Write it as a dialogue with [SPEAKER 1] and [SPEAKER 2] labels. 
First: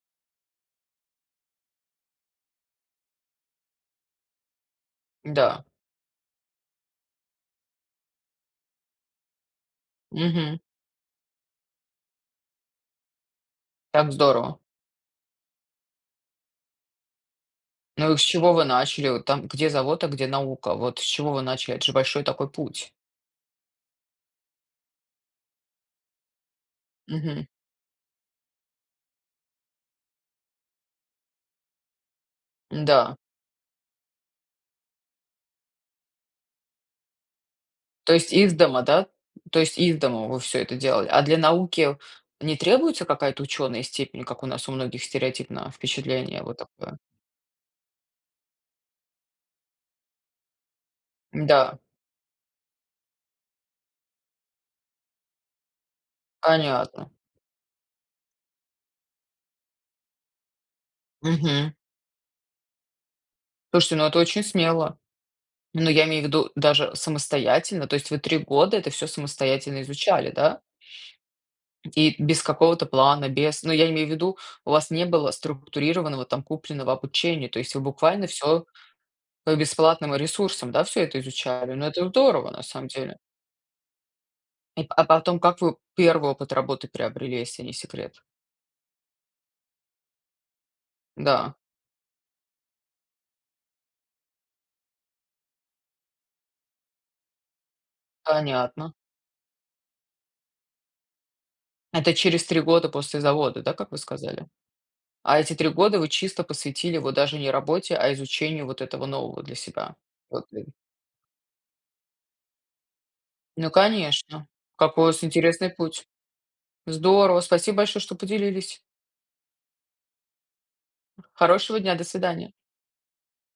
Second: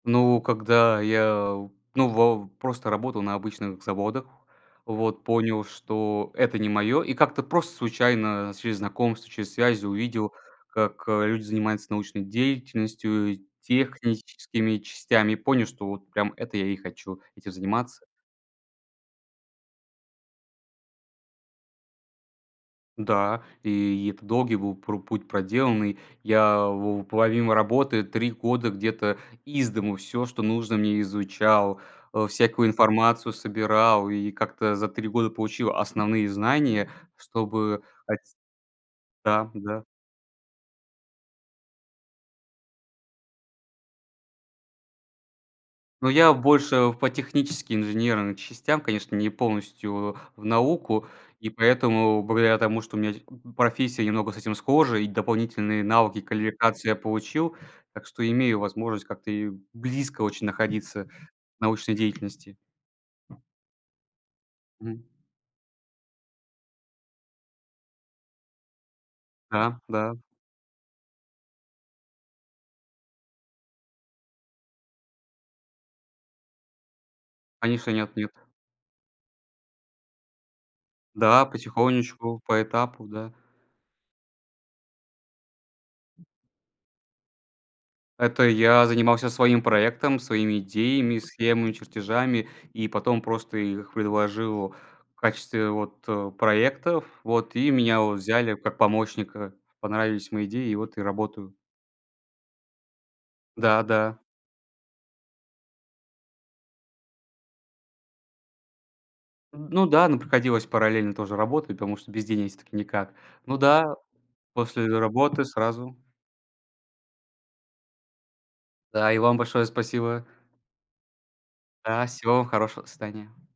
[SPEAKER 1] Ну, когда я ну, вав просто работал на обычных заводах, вот.
[SPEAKER 2] Да.
[SPEAKER 1] Понял, что это не мое. И как-то просто случайно через знакомств, через связи, увидел,
[SPEAKER 2] Мгм.
[SPEAKER 1] как люди занимаются научной деятельностью,
[SPEAKER 2] Так здорово.
[SPEAKER 1] техническими частями. И понял, что вот прям это я и хочу, этим заниматься.
[SPEAKER 2] Ну, и с чего вы начали? Вот, там, где завод, а где наука? Вот с чего вы начали? Это же большой такой путь.
[SPEAKER 1] Да, и это долгий был про путь проделанный. Я вов
[SPEAKER 2] Мгм.
[SPEAKER 1] помимо работы 3 года где-то из дому всё, что нужно мне изучал. Э, всякую
[SPEAKER 2] Да.
[SPEAKER 1] информацию собирал и как-то за 3 года получил основные знания, чтобы
[SPEAKER 2] То
[SPEAKER 1] ать.
[SPEAKER 2] есть из дома, да
[SPEAKER 1] Да,
[SPEAKER 2] то есть
[SPEAKER 1] да.
[SPEAKER 2] из дома вы всё это делали? А для науки не требуется какая-то ученая степень как у нас у многих стереотипно
[SPEAKER 1] Но я
[SPEAKER 2] впечатления вот
[SPEAKER 1] больше
[SPEAKER 2] такое?
[SPEAKER 1] по технически, инженерным частям, конечно, не полностью в в науку. И
[SPEAKER 2] Да.
[SPEAKER 1] поэтому, благодаря тому, что у меня те э э профессия немного с этим схожа и дополнительные навыки и квалификации я
[SPEAKER 2] Понятно.
[SPEAKER 1] получил. Так что имею возможность как-то ею близко очень находиться в
[SPEAKER 2] Мгм.
[SPEAKER 1] научной деятельности.
[SPEAKER 2] Слушайте, но это очень смело.
[SPEAKER 1] Мгм.
[SPEAKER 2] Но я имею ввиду даже самостоятельно, то есть вы 3 года это всё
[SPEAKER 1] Да.
[SPEAKER 2] самостоятельно
[SPEAKER 1] Да.
[SPEAKER 2] изучали, да? И без какого-то плана. Без но я имею ввиду у вас не было структурированного, там, купленного обучения, то есть вы
[SPEAKER 1] Конечно,
[SPEAKER 2] буквально
[SPEAKER 1] нет-нет.
[SPEAKER 2] всё по бесплатным ресурсам, да, всё это
[SPEAKER 1] Да,
[SPEAKER 2] изучали? Но это
[SPEAKER 1] потихонечку,
[SPEAKER 2] здорово на
[SPEAKER 1] по
[SPEAKER 2] самом
[SPEAKER 1] этапу.
[SPEAKER 2] деле.
[SPEAKER 1] Да.
[SPEAKER 2] И. А потом, как вы 1 опыт работы приобрели, если не секрет?
[SPEAKER 1] Это я занимался своим проектом, своими идеями,
[SPEAKER 2] Да.
[SPEAKER 1] схемами, чертежами и потом просто их предложил в качестве вот, э, проектов. Вот. И меня вот взяли как
[SPEAKER 2] Понятно.
[SPEAKER 1] помощника. Понравились мои идеи, и вот я работаю.
[SPEAKER 2] Это через 3 года после завода, да,
[SPEAKER 1] Да,
[SPEAKER 2] как вы
[SPEAKER 1] да.
[SPEAKER 2] сказали? А эти 3 года вы чисто посвятили его даже не работе, а изучению вот этого нового для
[SPEAKER 1] Э, ну
[SPEAKER 2] себя?
[SPEAKER 1] да. Ну,
[SPEAKER 2] Вот вы
[SPEAKER 1] приходилось параллельно тоже работать, потому что без денег всё-таки никак. Ну
[SPEAKER 2] Ну,
[SPEAKER 1] да,
[SPEAKER 2] конечно,
[SPEAKER 1] после
[SPEAKER 2] какой у вас
[SPEAKER 1] работы
[SPEAKER 2] интересный
[SPEAKER 1] сразу.
[SPEAKER 2] путь. Здорово, спасибо большое, что поделились.
[SPEAKER 1] Да, и вам большое спасибо.
[SPEAKER 2] Хорошего дня, до
[SPEAKER 1] Да. Всего вам
[SPEAKER 2] свидания.
[SPEAKER 1] хорошего. До свидания.